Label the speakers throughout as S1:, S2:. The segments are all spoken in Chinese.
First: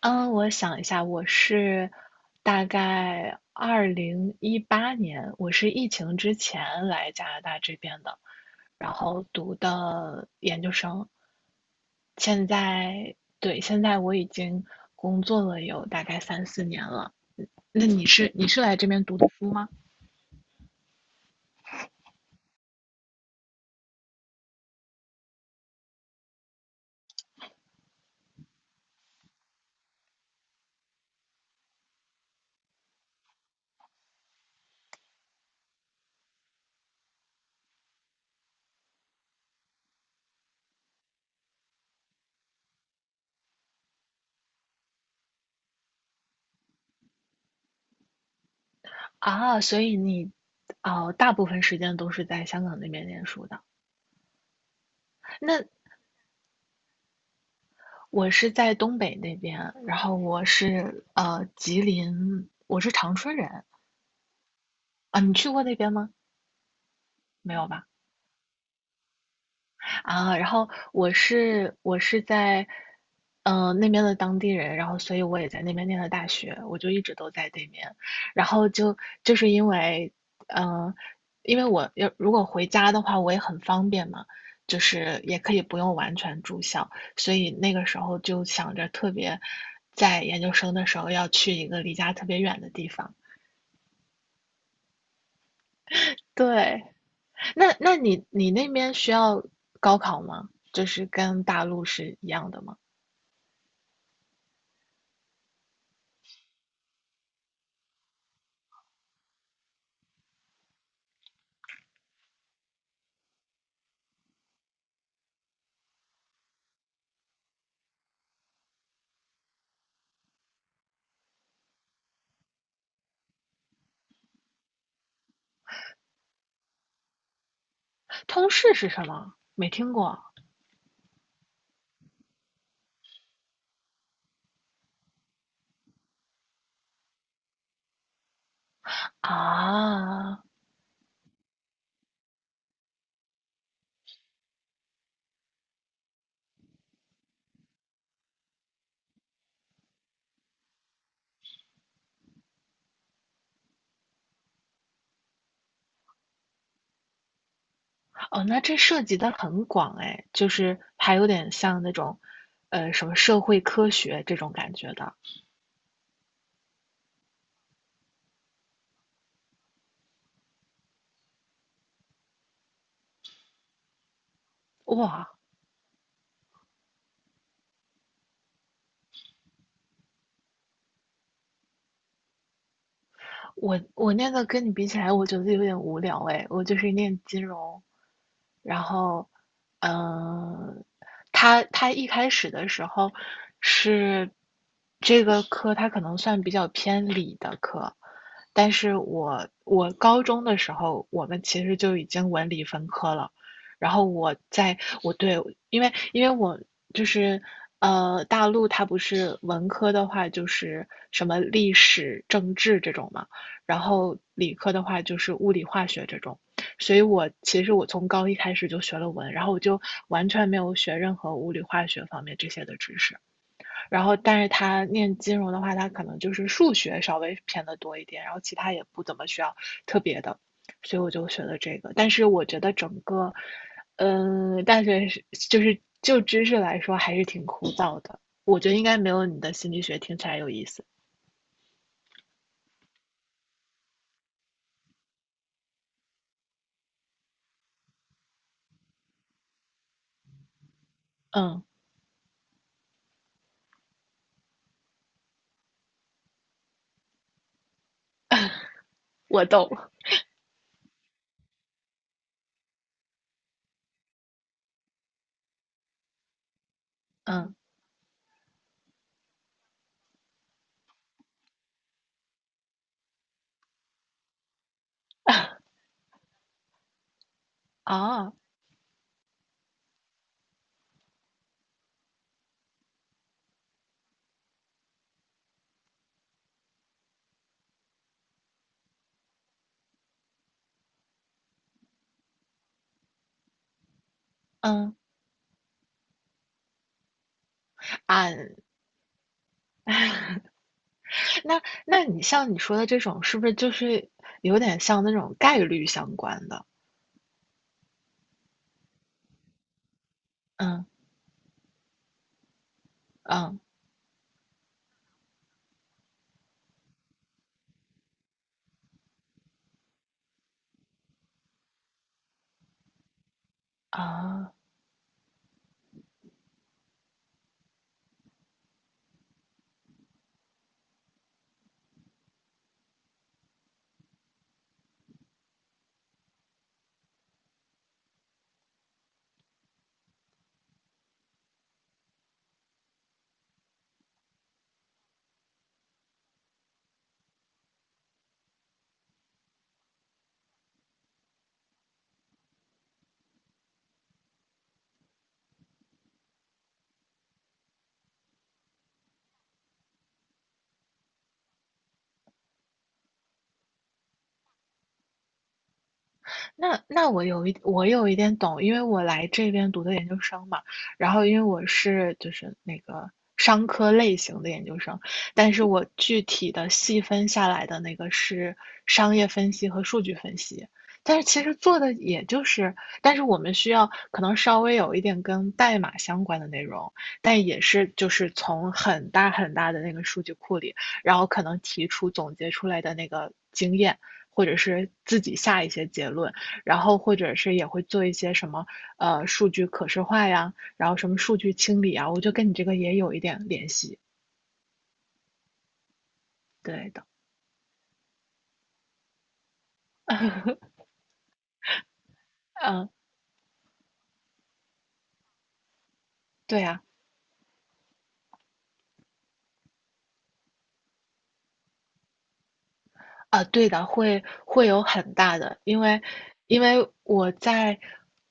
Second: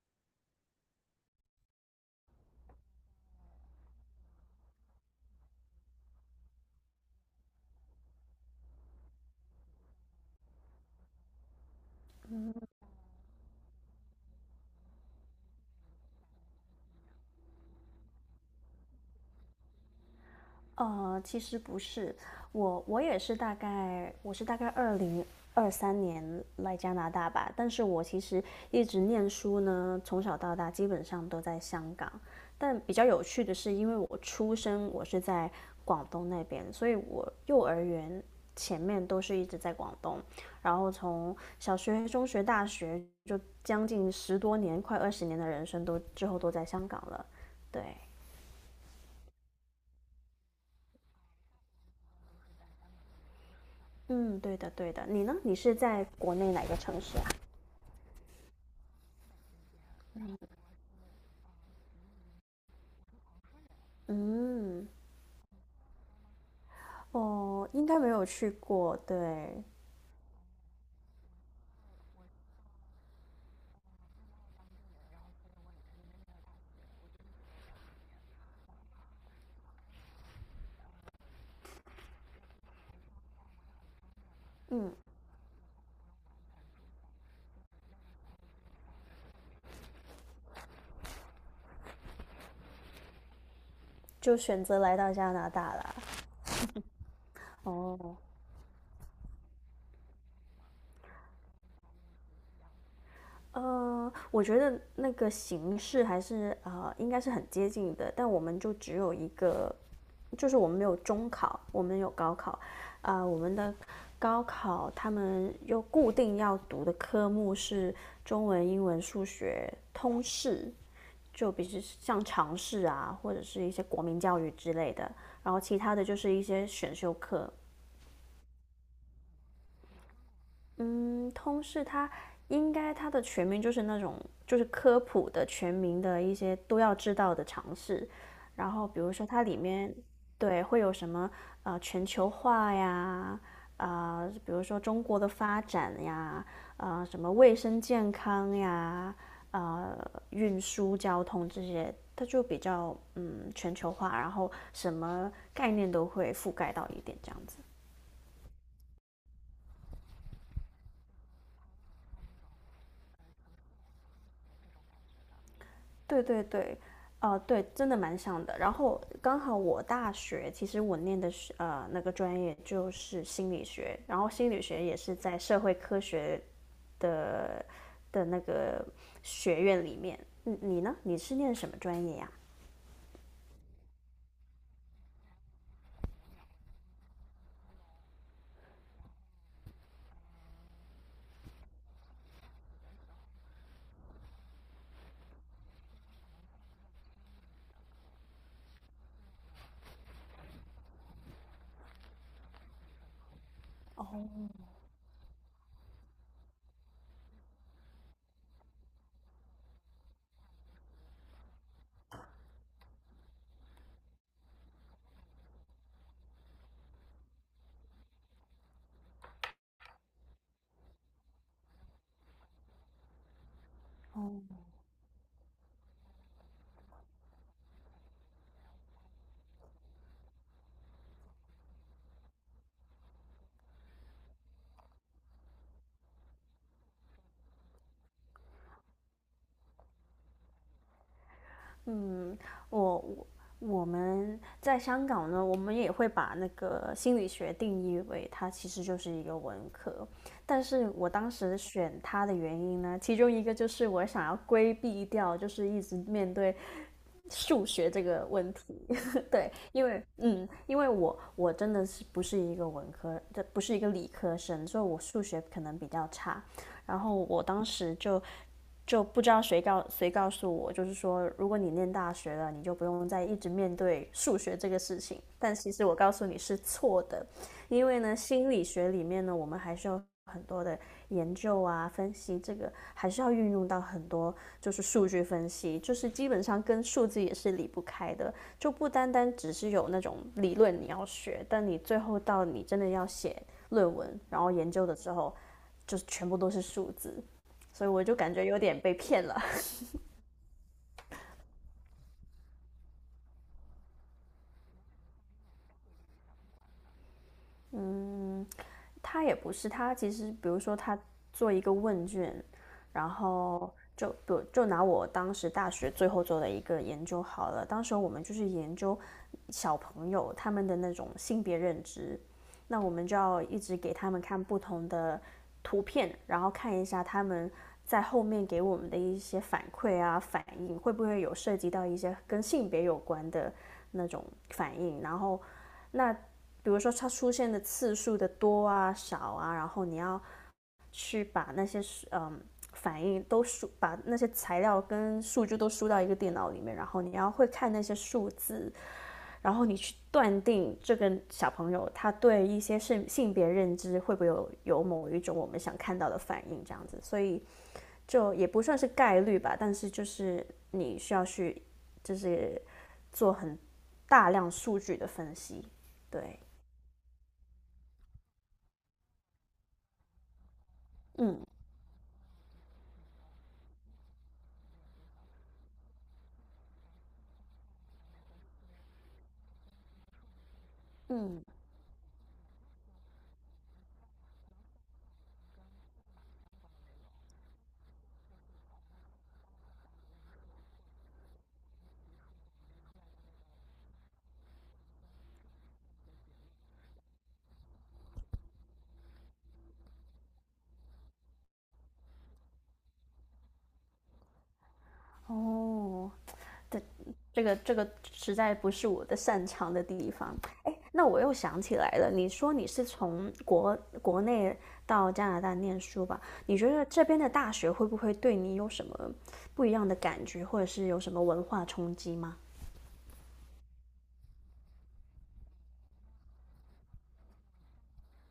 S1: 嗯，我想一下，我是大概2018年，我是疫情之前来加拿大这边的，然后读的研究生。现在，对，现在我已经工作了有大概三四年了。嗯那你是来这边读的书吗？
S2: 其实不是，我也是大概2023年来加拿大吧，但是我其实一直念书呢，从小到大基本上都在香港。但比较有趣的是，因为我出生在广东那边，所以我幼儿园前面都是一直在广东，然后从小学、中学、大学就将近10多年、快20年的人生之后都在香港了，对。
S1: 啊，所以你哦，大部分时间都是在香港那边念书的。
S2: 嗯，对的，对的。你呢？你
S1: 那
S2: 是在国内哪个城市啊？
S1: 我是在东北那边，然后我是吉林，我是长春人，
S2: 嗯，
S1: 啊，你去过那边吗？没有
S2: 哦，应
S1: 吧？
S2: 该没有去过，对，
S1: 啊，然后我是在那边的当地人，然后所以我也在那边念的大学，我就一直都在那边，然后就就是因为，嗯、因为我要如果回家的话，我也很方便嘛，就
S2: 嗯，
S1: 是也可以不用完全住校，所以那个时候就想着特别，在研究生的时候要去一个离家特别远的地方，
S2: 就选择来到加拿大了。
S1: 对，那那
S2: 哦，
S1: 你你那边需要高考吗？就是跟大陆是一样的吗？
S2: 我觉得那个形式还是应该是很接近的，但我们就只有一个，就是我们没有中考，我们有高考，啊、我们的高考他们又固定要读的科目是中文、英文、数学、通识，就比如像尝试啊，或者是一些国民教育之类的，然后其他的就是一些选修课，
S1: 通识是什么？没听过
S2: 嗯，通识它应该它的全名就是那种就是科普的全民的一些都要知道的常识，然后比如说它里面
S1: 啊。
S2: 对会有什么全球化呀，啊、比如说中国的发展呀，啊、什么卫生健康呀，呃运输交通这些，它就比较全球化，然后什么概念都会覆盖到一点这样子。
S1: 哦，那这涉及的很广哎，就是还有点像那种，什么社会科学这种感觉的。
S2: 对对对，对，真的蛮像的。然后刚好我大学其实我念的是那个专业就是心理学，然后心理学也是
S1: 哇，
S2: 在社会科学的的那个学院里面。你呢？你是念什么专业呀、
S1: 我那个跟你比起来，我觉得有点无聊哎，我就是念金融，然后，嗯，他一开始的时候是这个科，他可能算比较偏理的科，但是我高中的时候，我们其实就已经文理分科了。然后我对，因为我就是大陆它不是文科的话就是什么历史、政治这种嘛，然后理科的话就是物理、化学这种。所以我其实从高一开始就学了文，然后我就完全没有学任何物理、化学方面这些的知识。然后，但是他念金融的话，他可能就是数学稍微偏的多一点，然后其他也不怎么需要特别的，所以我就学了这个。但是我觉得整个，大学就知识来说还是挺枯燥的，我觉得应该没有你的心理学听起来有意思。
S2: 嗯，我我我们在香港呢，我们也会把那个心理学定义为它其实就是一个文科，但是我当时
S1: 嗯，
S2: 选它的原因呢，其中一个就是我想要规避掉，就是一直面对数学这个问题，
S1: 我
S2: 对，
S1: 懂。
S2: 因为因为我真的是不是一个文科，这不是一个理科生，所以我数学可能比较差，然后我
S1: 嗯，
S2: 当时就不知道谁告诉我，就是说，如果你念大学了，你就不用再一直面对数学这个事情。但其实我告诉你是错的，因为呢，
S1: 啊，
S2: 心理学里面呢，我们还是有很多的研究啊、分析，这个还是要运用到很多，就是数据分析，就是基本上跟数字也是离不开的，就不单单只是有那种理论你要学，但你最后到你真的要写论文，然后研究
S1: 嗯
S2: 的时候，就全部都是数字。所以我就
S1: 啊，
S2: 感觉有点被骗了。
S1: 那你像你说的这种，是不是就是有点像那种概率相关的？
S2: 嗯，他也不是，他其实比如说
S1: 嗯，
S2: 他做一个问卷，然
S1: 嗯，
S2: 后就比如就拿我当时大学最后做的一个研究好了，当时我们就是研究小朋友他们的那种性别认知，那我们就要一直给他们看
S1: 啊。
S2: 不同的图片，然后看一下他们，在后面给我们的一些反馈啊、反应，会不会有涉及到一些跟性别有关的那种反应？然后那比如说它出现的次数的多啊、少啊，然后你要去把那些嗯反应都输，把那些材料跟数据都输到一个电脑里面，然后你要会看那些数字，然后你去断定这个小朋友他对一些性别认知会不会有某一种我们想看到的反应这样子，所以就也不算是概率吧，但是就是你需要去就是做很大量数据的分析，对，
S1: 那我有一点懂，因为我来这边读的研究生嘛，然后因为
S2: 嗯。
S1: 就是那个商科类型的研究生，但是我具体的细分下来的那个是商业分析和数据分析，但是其
S2: 嗯，
S1: 实做的也就是，但是我们需要可能稍微有一点跟代码相关的内容，但也是就是从很大很大的那个数据库里，然后可能提出总结出来的那个经验。或者是自己下一些结论，然后或者是也会做一些什么，数据可视化呀，然后什么数据清理啊，我就跟你这个也有一点联系，
S2: 哦，对，
S1: 对的。
S2: 这个实在不是我的擅长的地方。哎，那我又想起来了，你说你是
S1: 嗯，
S2: 从国内到加拿大念书吧？你
S1: 对
S2: 觉
S1: 呀、
S2: 得这边的大学会不会对你有什么不一样的感觉，或者是有什么文化冲击吗？
S1: 啊，对的，会有很大的，因为我在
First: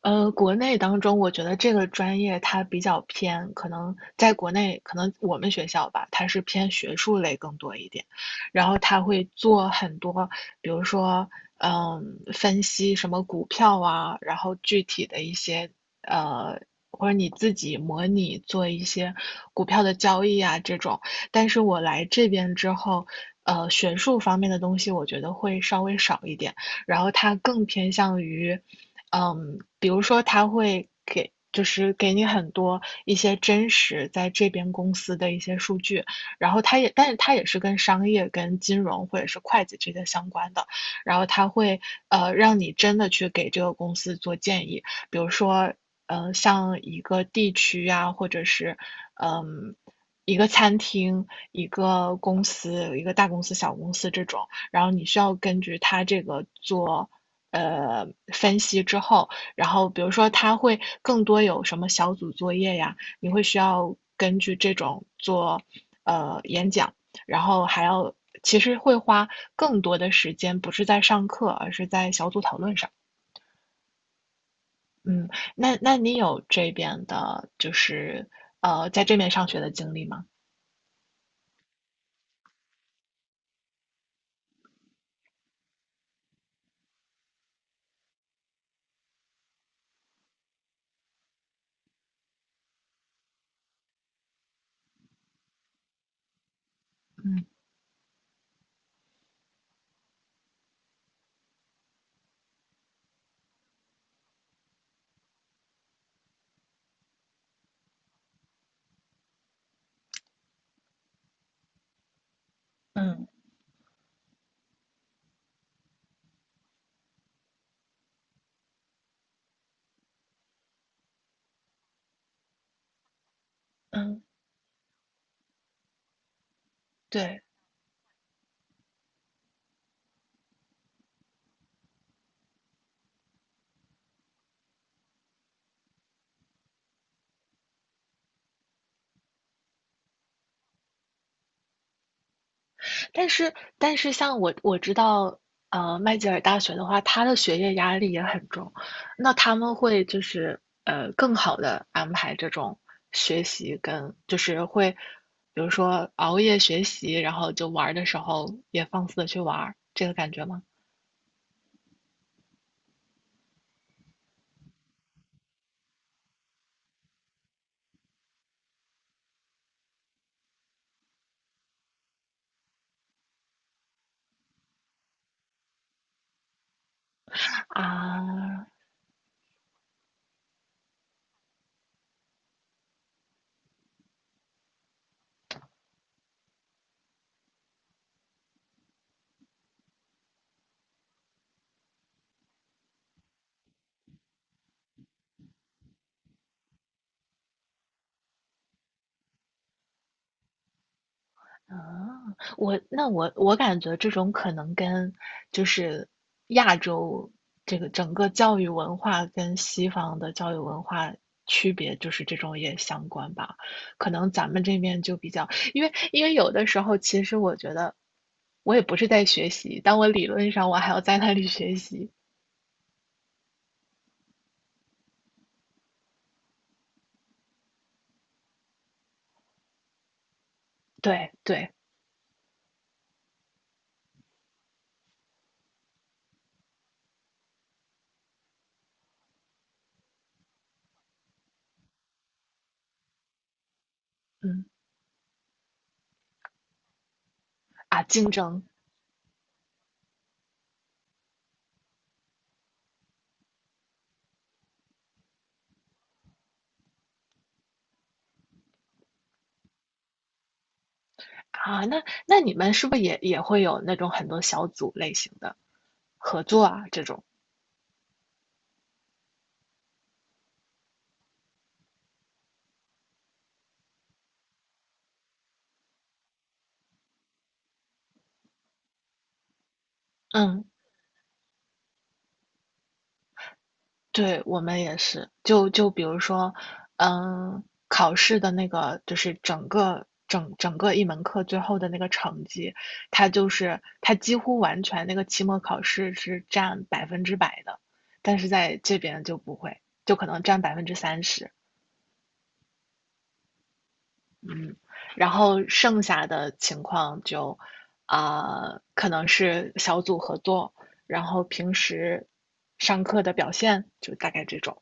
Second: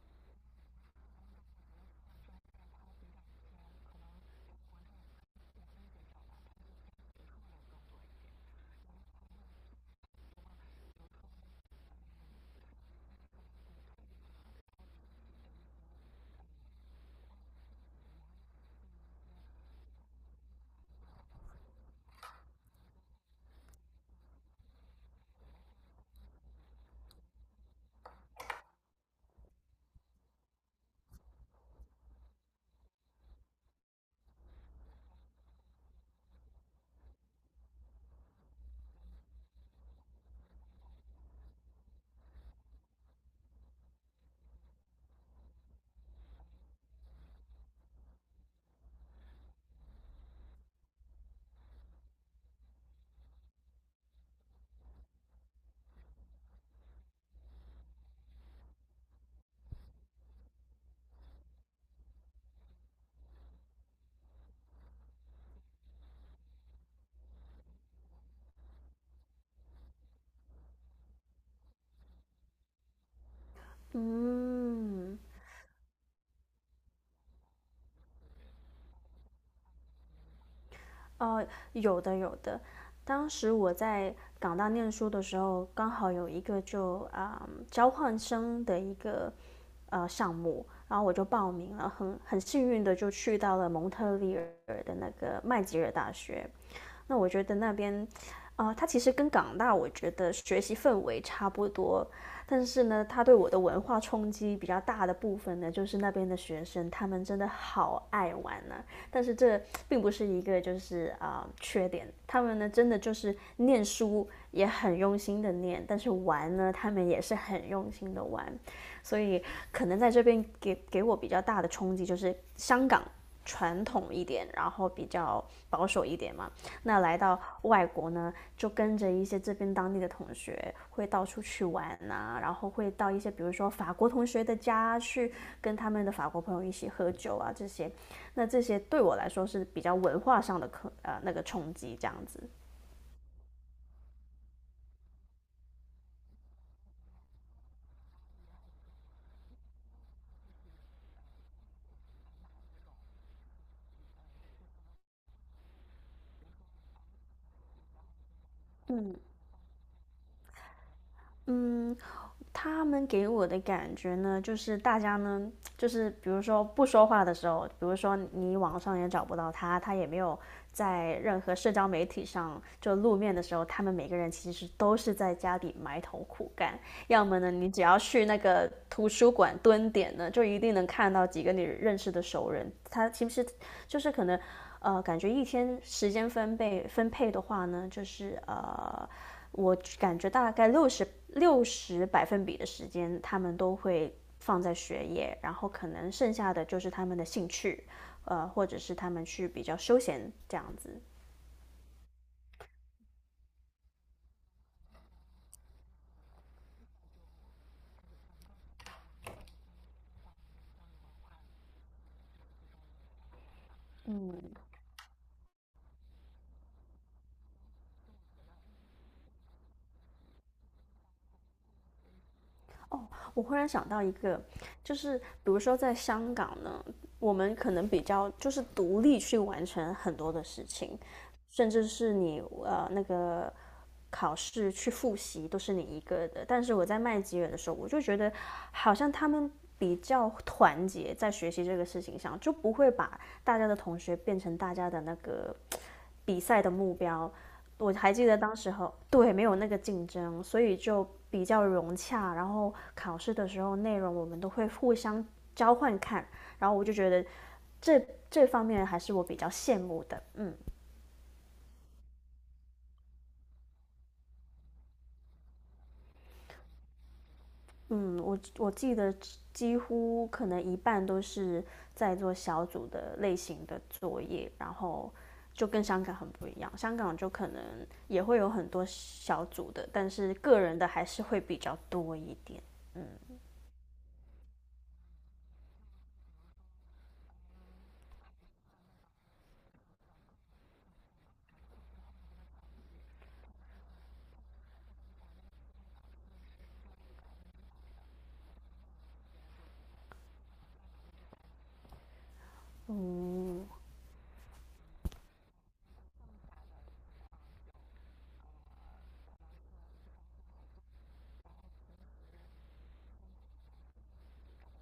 S1: 国内当中，我觉得这个专业它比较偏，可能在国内，可能我们学校吧，它是偏学术类更多一点，然后他会做很多，比如说分析什么股票啊，然后具体的一些呃。或者你自己模拟做一些股票的交易啊，这种，但是我来这边之后，学术方面的东西我觉得会稍微少一点，然后它更偏向于，比如说它会给。就是给你很多一些真实在这边公司的一些数据，然后但是它也是跟商业、跟金融或者是会计这些相关的，然后它会让你真的去给这个公司做建议，比如说像一个地区呀、或者是嗯、呃一个餐厅、一个公司、一个大公司、小公司这种，然后你需要根据它这个做呃分析之后，然后比如说它会更多有什么小组作业呀，你会需要根据这种做演讲，然后还要其实会花更多的时间，不是在上课，而是在小组讨论上。
S2: 嗯，
S1: 嗯，那你有这边的，就是在这边上学的经历吗？
S2: 哦，有的有的。当时我在港大念书的时候，刚好有一个交换生的一个项目，然后我就报名了，很幸运的就去到了蒙特利尔的那个麦吉尔大学。那我觉
S1: 嗯
S2: 得那边，啊，它其实跟港大我觉得学习氛围差不多，但是呢，它对我的文化冲击比较大的部分呢，就是那边的学生他们真的好爱玩啊。但是这并不是一个就是缺点，他们呢真的就
S1: 嗯
S2: 是念书也很用心的念，但是玩呢他们也是很用心的玩，所以可能在这边给我比较大的冲击就是香港传统
S1: 嗯，
S2: 一点，然后比较保守一点嘛，那来到
S1: 对，
S2: 外国呢，就跟着一些这边当地的同学，会到处去玩啊，然后会到一些比如说法国同学的家去跟他们的法国朋友一起喝酒啊这些。那这些对我来说是比较文化上的那个冲击这样子。
S1: 但是像我知道，麦吉尔大学的话，他的学业压力也很重，那他们会就是更好的安排这种学习跟就是会，比如说熬夜学习，然后就玩儿的时候也放肆
S2: 嗯
S1: 的去玩儿，这个感觉吗？
S2: 嗯，他们给我的感觉呢，就是大家呢，就是比如说不说话的时候，比如说你网上也找不到他，他也没有在任何社交媒体上就露面的时候，他们每个人其实都是在家里埋头苦干。要么呢，你只要去那
S1: 啊，
S2: 个图书馆蹲点呢，就一定能看到几个你认识的熟人。他其实就是可能，感觉一天时间分配的话呢，就是。我感觉大概60%的时间，他们都会放在学业，然后可能剩下的就是他们的兴趣，或者是他们去比较休闲这样子。
S1: 啊，我那我我感觉这种可能跟就是亚洲这个整个教育文化跟西方的教育文化区别，就是这种也相关吧。可能
S2: 嗯，
S1: 咱们这边就比较，因为有的时候其实我觉得我也不是在学习，但我理论上我还要在那里学习。
S2: 我忽然想到一个，就是比如说在香港呢，我们可能比较就是独立去完成很多的事情，
S1: 对
S2: 甚
S1: 对，
S2: 至是你那个考试去复习都是你一个的，但是我在麦吉尔的时候，我就觉得好像他们比较团结，在学习这个事情上，就不会把大家的同学变成
S1: 嗯
S2: 大家的那个比赛的目标。我
S1: 啊，
S2: 还记
S1: 竞
S2: 得当
S1: 争
S2: 时候，对，没有那个竞争，所以就比较融洽。然后考试的时候，内容我们都会互相交换看，然后我就觉得这方面还是我比较羡慕的，嗯。
S1: 啊，那你们是不是也会有那种很多小组类型的合作啊这种？
S2: 嗯，我记得几乎可能一半都是在做小组的类型的作业，然后就跟香港很不一样。香港就可能也会有很多小组的，但是个
S1: 嗯。
S2: 人的还是会比较多一点。嗯
S1: 对，我们也是。就比如说，嗯，考试的那个就是整个一门课最后的那个成绩，它就是它几乎完全那个期末考试是占100%的，但是在这边就不会，就可能占30%，
S2: 嗯，
S1: 嗯，然后剩下的情况就可能是小组合作，然后平时上课的表现，就大概这种。